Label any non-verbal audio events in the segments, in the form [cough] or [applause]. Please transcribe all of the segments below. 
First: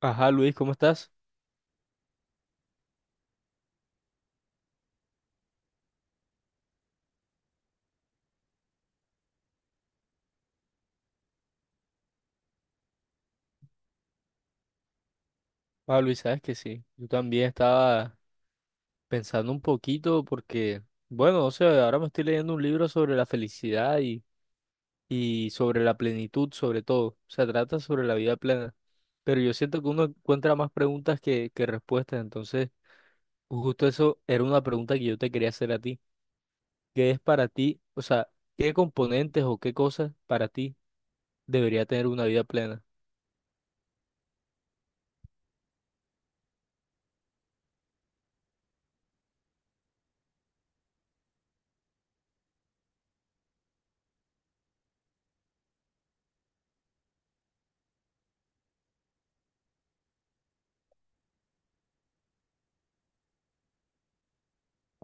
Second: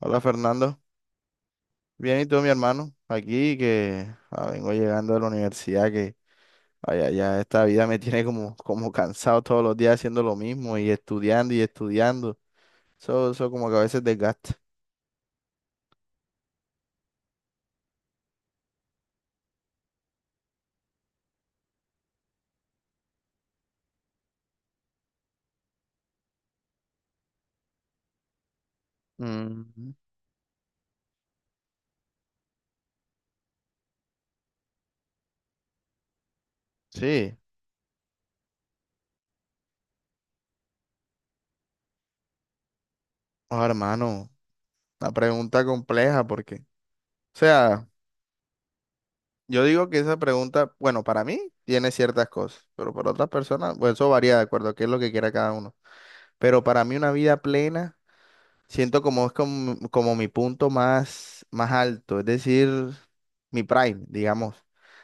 Hola Ajá, Luis, ¿cómo Fernando, estás? bien y tú mi hermano, aquí que vengo llegando de la universidad que vaya, ya esta vida me tiene como cansado todos los días haciendo lo mismo y estudiando, eso como que a veces desgasta. Ah, Luis, sabes que sí. Yo también estaba pensando un poquito porque, bueno, o sea, ahora me estoy leyendo un libro sobre la felicidad y sobre la plenitud, sobre todo. Se trata sobre la vida plena. Pero yo siento que Mm, uno encuentra más preguntas que respuestas. Entonces, justo eso era una pregunta que yo te quería hacer a ti. ¿Qué es sí, para ti? O sea, ¿qué componentes o qué cosas para ti debería tener una vida plena? oh, hermano, una pregunta compleja porque, o sea, yo digo que esa pregunta, bueno, para mí tiene ciertas cosas, pero para otras personas, pues eso varía de acuerdo a qué es lo que quiera cada uno, pero para mí una vida plena siento como es como mi punto más alto, es decir, mi prime, digamos.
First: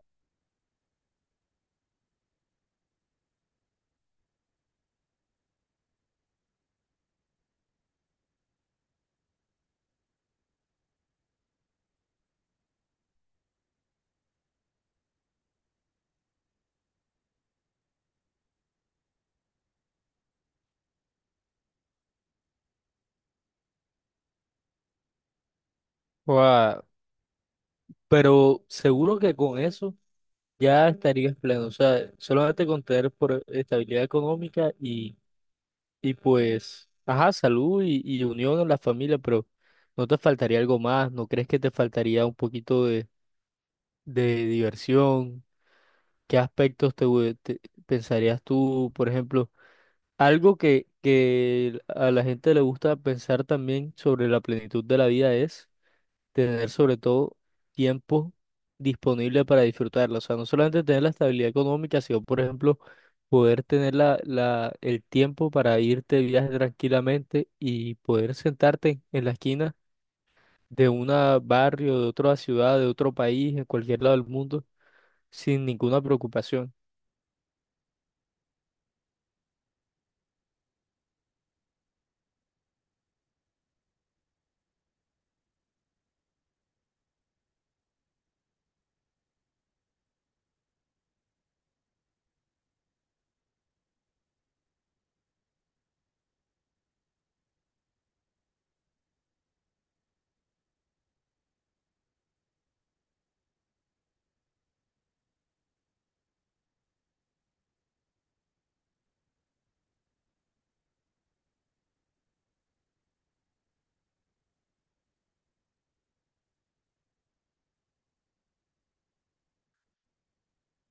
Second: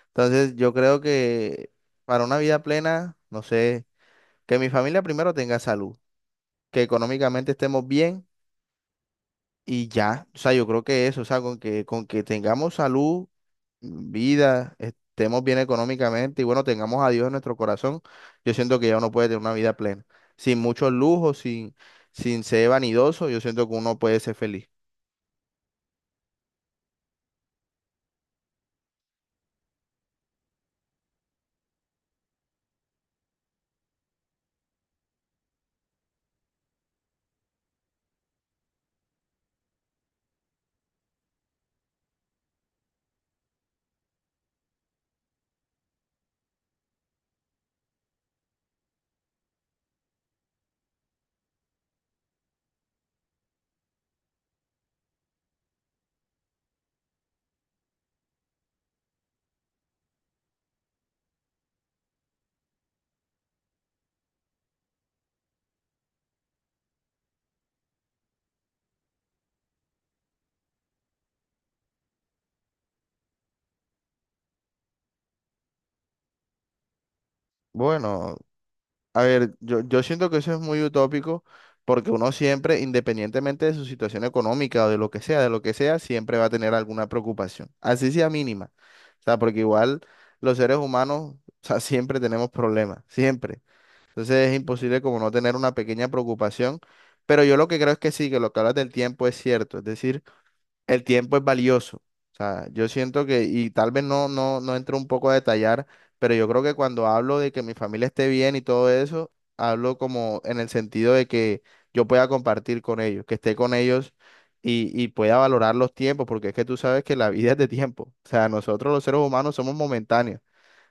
Entonces, yo creo que para una vida plena, no sé, que mi familia primero tenga salud, que económicamente estemos bien y ya. O sea, yo creo que eso, o sea, con que tengamos salud, vida, estemos bien económicamente y bueno, tengamos a Dios en nuestro corazón, yo siento que ya uno puede tener una vida plena. Sin muchos lujos, sin ser vanidoso, yo siento que uno puede ser feliz. Guau, pero seguro que con eso ya estarías pleno. O sea, solamente con tener por estabilidad económica y pues, ajá, salud y unión en la familia, pero ¿no te faltaría algo más? ¿No crees que te faltaría un poquito de diversión? ¿Qué aspectos te, pensarías tú, por ejemplo? Algo que a la gente le gusta pensar también sobre la plenitud de la vida es tener sobre todo tiempo disponible para disfrutarla. O sea, no solamente tener la estabilidad económica, sino, por ejemplo, poder tener el tiempo para irte de viaje tranquilamente y poder sentarte en la esquina de un barrio, de otra ciudad, de otro país, en cualquier lado del mundo, sin ninguna preocupación. Bueno, a ver, yo siento que eso es muy utópico porque uno siempre, independientemente de su situación económica o de lo que sea, de lo que sea, siempre va a tener alguna preocupación, así sea mínima. O sea, porque igual los seres humanos, o sea, siempre tenemos problemas, siempre. Entonces es imposible como no tener una pequeña preocupación, pero yo lo que creo es que sí, que lo que hablas del tiempo es cierto. Es decir, el tiempo es valioso. O sea, yo siento que, y tal vez no entro un poco a detallar, pero yo creo que cuando hablo de que mi familia esté bien y todo eso, hablo como en el sentido de que yo pueda compartir con ellos, que esté con ellos y pueda valorar los tiempos, porque es que tú sabes que la vida es de tiempo. O sea, nosotros los seres humanos somos momentáneos.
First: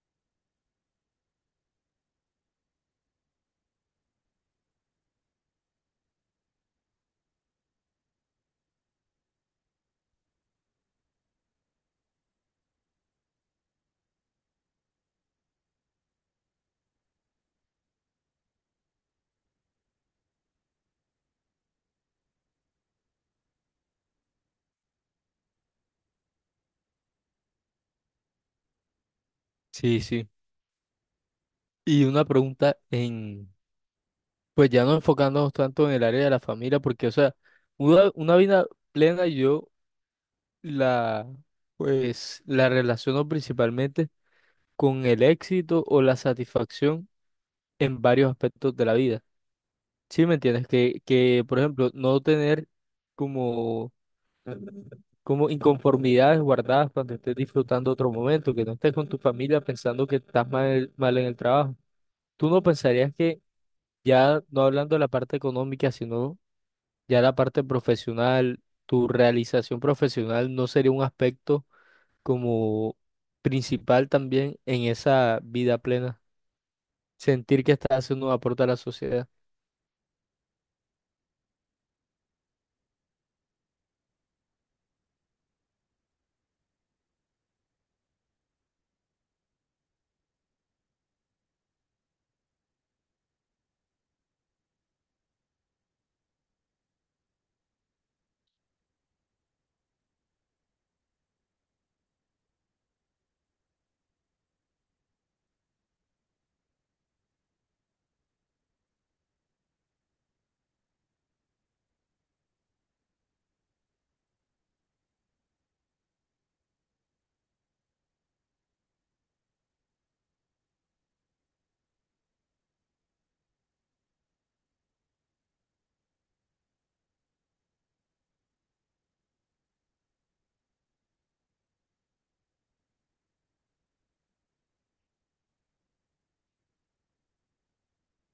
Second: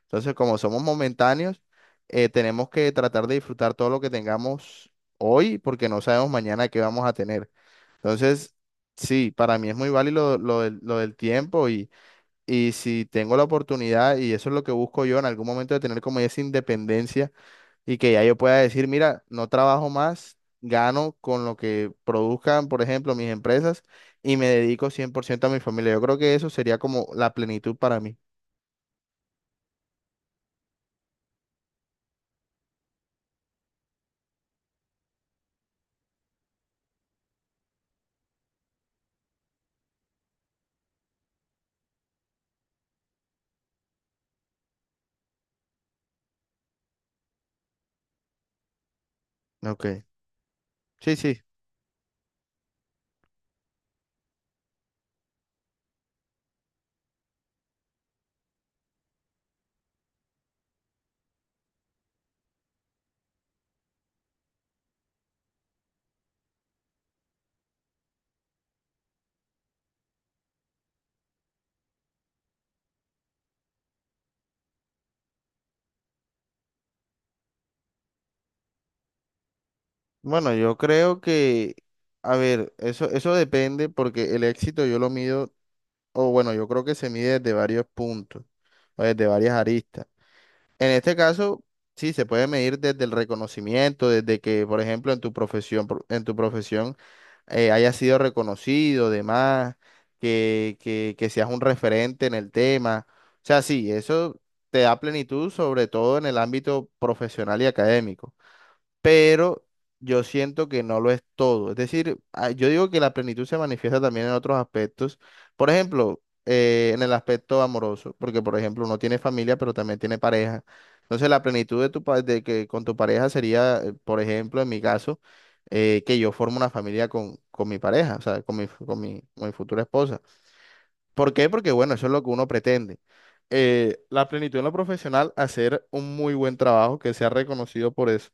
Entonces, como somos momentáneos, tenemos que tratar de disfrutar todo lo que tengamos hoy, porque no sabemos mañana qué vamos a tener. Entonces, sí, para mí es muy válido lo del tiempo y si tengo la oportunidad, y eso es lo que busco yo en algún momento de tener como esa independencia y que ya yo pueda decir, mira, no trabajo más, gano con lo que produzcan, por ejemplo, mis empresas y me dedico 100% a mi familia. Yo creo que eso sería como la plenitud para mí. Sí, sí. Y una pregunta en, pues ya no enfocándonos tanto en el área de la familia, porque, o sea, una vida plena, La, pues, la relaciono principalmente con el éxito o la satisfacción en varios aspectos de la vida. Ok. ¿Sí me entiendes? Sí, sí. Por ejemplo, no tener como, como inconformidades guardadas cuando estés disfrutando otro momento, que no estés con tu familia pensando que estás mal, mal en el trabajo. ¿Tú no pensarías que ya, no hablando de la parte económica, sino ya la parte profesional, tu realización profesional no sería un aspecto como principal también en esa vida plena, sentir que estás haciendo un aporte a la sociedad? Bueno, yo creo que, a ver, eso depende porque el éxito yo lo mido o bueno, yo creo que se mide desde varios puntos o desde varias aristas. En este caso, sí, se puede medir desde el reconocimiento, desde que, por ejemplo, en tu profesión haya sido reconocido, demás, que seas un referente en el tema. O sea, sí, eso te da plenitud, sobre todo en el ámbito profesional y académico, pero yo siento que no lo es todo. Es decir, yo digo que la plenitud se manifiesta también en otros aspectos. Por ejemplo, en el aspecto amoroso, porque por ejemplo uno tiene familia, pero también tiene pareja. Entonces la plenitud de de que con tu pareja sería, por ejemplo, en mi caso, que yo formo una familia con mi pareja, o sea, con mi futura esposa. ¿Por qué? Porque bueno, eso es lo que uno pretende. La plenitud en lo profesional, hacer un muy buen trabajo que sea reconocido por eso,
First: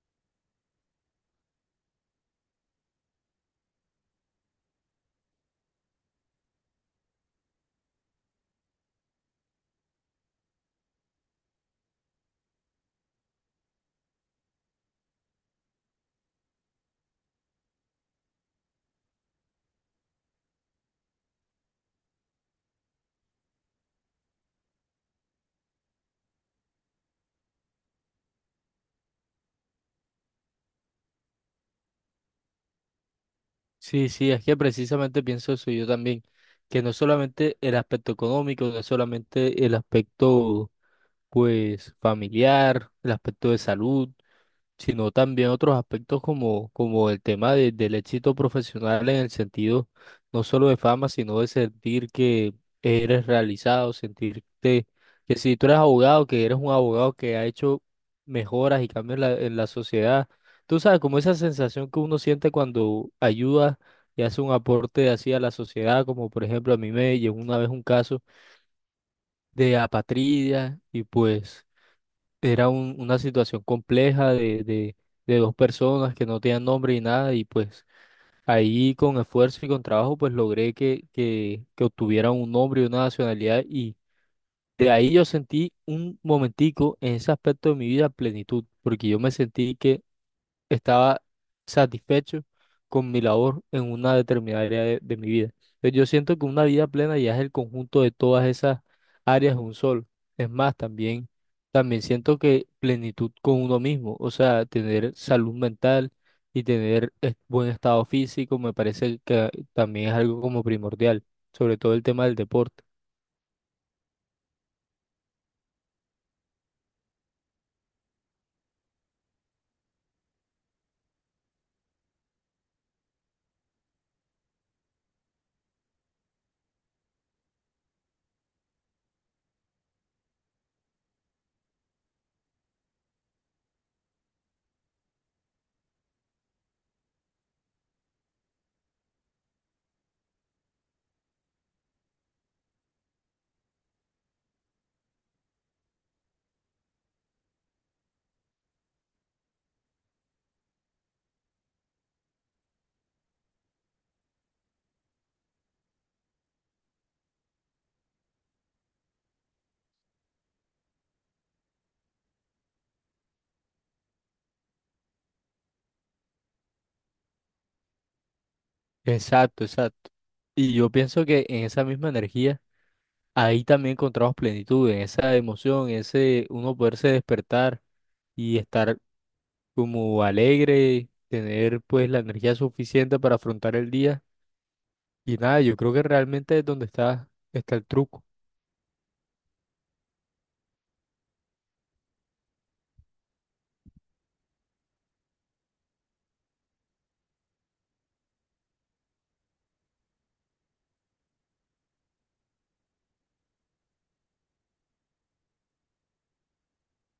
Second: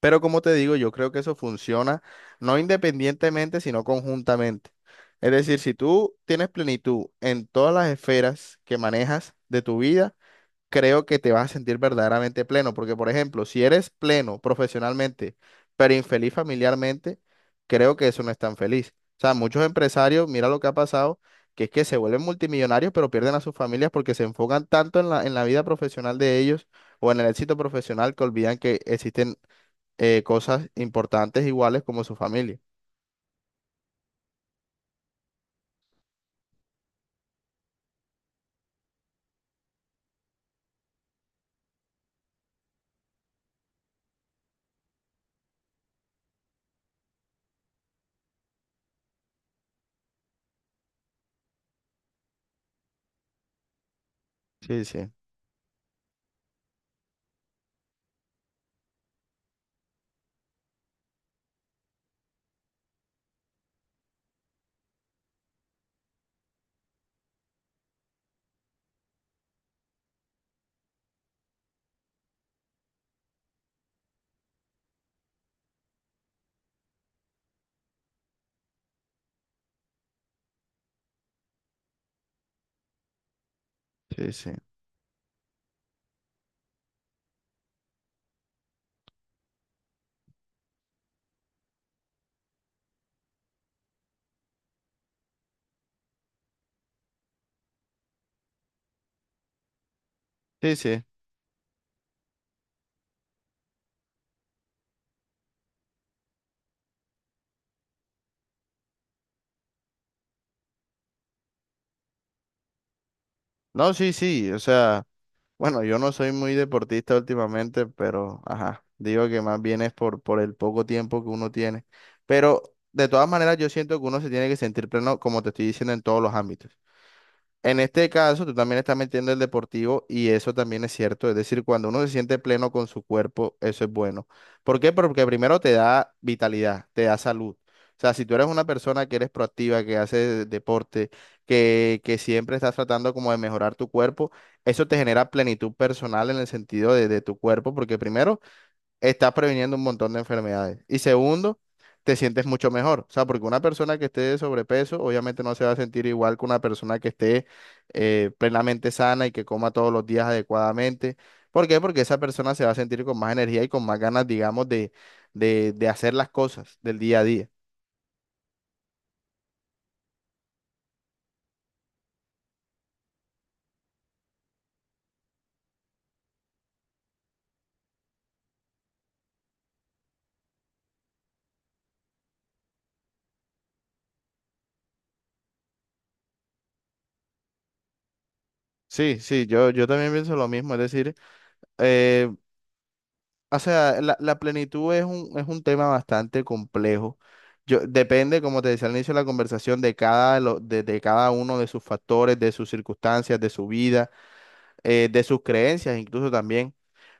pero como te digo, yo creo que eso funciona no independientemente, sino conjuntamente. Es decir, si tú tienes plenitud en todas las esferas que manejas de tu vida, creo que te vas a sentir verdaderamente pleno. Porque, por ejemplo, si eres pleno profesionalmente, pero infeliz familiarmente, creo que eso no es tan feliz. O sea, muchos empresarios, mira lo que ha pasado, que es que se vuelven multimillonarios, pero pierden a sus familias porque se enfocan tanto en en la vida profesional de ellos o en el éxito profesional, que olvidan que existen cosas importantes iguales como su familia. Sí, sí, es que precisamente pienso eso yo también, que no es solamente el aspecto económico, no es solamente el aspecto pues familiar, el aspecto de salud, sino también otros aspectos como, como el tema del éxito profesional en el sentido no solo de fama, sino de sentir que eres realizado, Sí, sentirte sí, que si tú eres abogado, que eres un abogado que ha hecho mejoras y cambios en la sociedad. Tú sabes, como esa sensación que uno siente cuando ayuda y hace un aporte así a la sociedad, como por ejemplo a mí me llegó una vez un caso de apatridia y pues... Era una situación compleja de dos personas que no tenían nombre y nada, y pues ahí con esfuerzo y con trabajo, pues logré que obtuvieran un nombre y una nacionalidad, y sí, sí, de ahí yo sentí un momentico en ese aspecto de mi vida plenitud, porque yo me sentí que estaba satisfecho con mi labor en una determinada área de mi vida. Entonces, yo siento que una vida plena ya es el conjunto de todas esas áreas de un solo. Es más, sí, sí. también, también siento que plenitud con uno mismo, o sea, tener salud mental y tener buen estado físico, me parece que también es algo como primordial, sobre todo el tema del deporte. No, sí, sí, o sea, bueno, yo no soy muy deportista últimamente, pero, ajá, digo que más bien es por el poco tiempo que uno tiene. Pero, de todas maneras, yo siento que uno se tiene que sentir pleno, como te estoy diciendo, en todos los ámbitos. En este caso, tú también estás metiendo el deportivo y eso también es cierto. Es decir, cuando uno se siente pleno con su cuerpo, eso es bueno. ¿Por qué? Porque primero te da vitalidad, te da salud. O sea, si tú eres una persona que eres proactiva, que hace deporte, que siempre estás tratando como de mejorar tu cuerpo, eso te genera plenitud personal en el sentido de tu cuerpo, porque primero estás previniendo un montón de enfermedades. Y segundo, te sientes mucho mejor. O sea, porque una persona que esté de sobrepeso, obviamente no se va a sentir igual que una persona que esté plenamente sana y que coma todos los días adecuadamente. ¿Por qué? Porque esa persona se va a sentir con más energía y con más ganas, digamos, de hacer las cosas del día a día. Exacto, exacto. Y yo pienso que en esa misma energía ahí también encontramos plenitud, en esa emoción, en ese uno poderse despertar y estar como alegre, tener pues la energía suficiente para afrontar el día. Y nada, yo creo que realmente es donde está el truco. Sí, sí, yo también pienso lo mismo. Es decir, eh, o sea, la plenitud es es un tema bastante complejo. Yo, depende, como te decía al inicio de la conversación, de de cada uno de sus factores, de sus circunstancias, de su vida, de sus creencias incluso también.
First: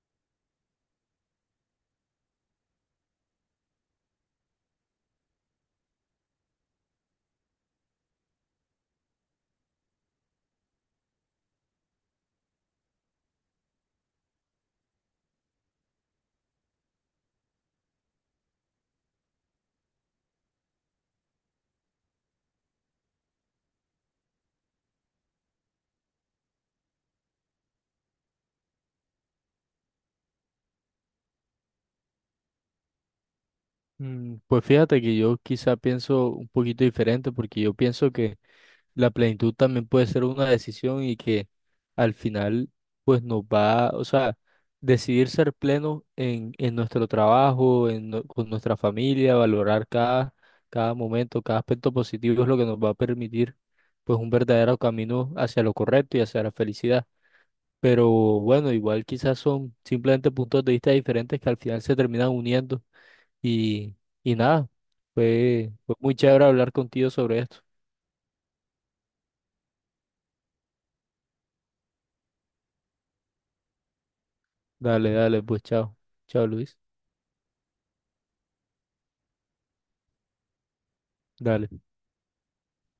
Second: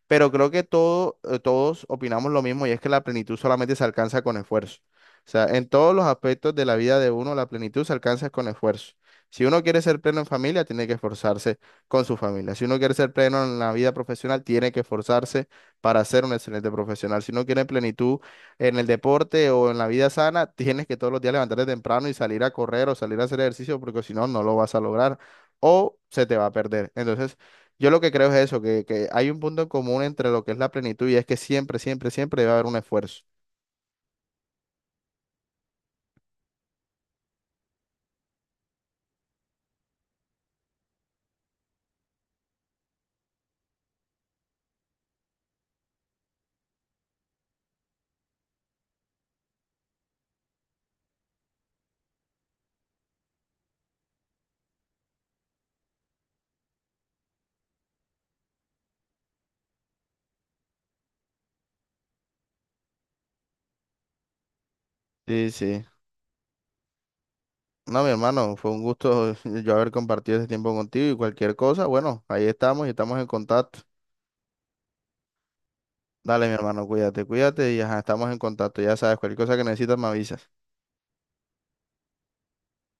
Pero creo que todo, todos opinamos lo mismo y es que la plenitud solamente se alcanza con esfuerzo. O sea, en todos los aspectos de la vida de uno, la plenitud se alcanza con esfuerzo. Si uno quiere ser pleno en familia, tiene que esforzarse con su familia. Si uno quiere ser pleno en la vida profesional, tiene que esforzarse para ser un excelente profesional. Si uno quiere plenitud en el deporte o en la vida sana, [laughs] tienes que todos los días levantarte temprano y salir a correr o salir a hacer ejercicio, porque si no, no lo vas a lograr o se te va a perder. Entonces, yo lo que creo es eso, que hay un punto en común entre lo que es la plenitud y es que siempre, siempre, siempre debe haber un esfuerzo. Mm, pues fíjate que yo quizá pienso un poquito diferente porque yo pienso que la plenitud también puede ser una decisión y que al final pues nos va, o sea, decidir ser pleno en nuestro trabajo, con nuestra familia, valorar cada momento, cada aspecto positivo es lo que nos va a permitir pues un verdadero camino hacia lo correcto y hacia la felicidad. Pero bueno, igual quizás son simplemente puntos de vista diferentes que al final se terminan uniendo y, y nada, Sí, sí. fue muy chévere hablar contigo sobre esto. No, mi hermano, fue un gusto, [laughs] yo haber compartido este tiempo contigo y cualquier cosa, bueno, ahí estamos y estamos en contacto. Dale, dale, pues chao. Dale, Chao, mi Luis. hermano, cuídate, cuídate y ajá, estamos en contacto. Ya sabes, cualquier cosa que necesitas me avisas. Dale.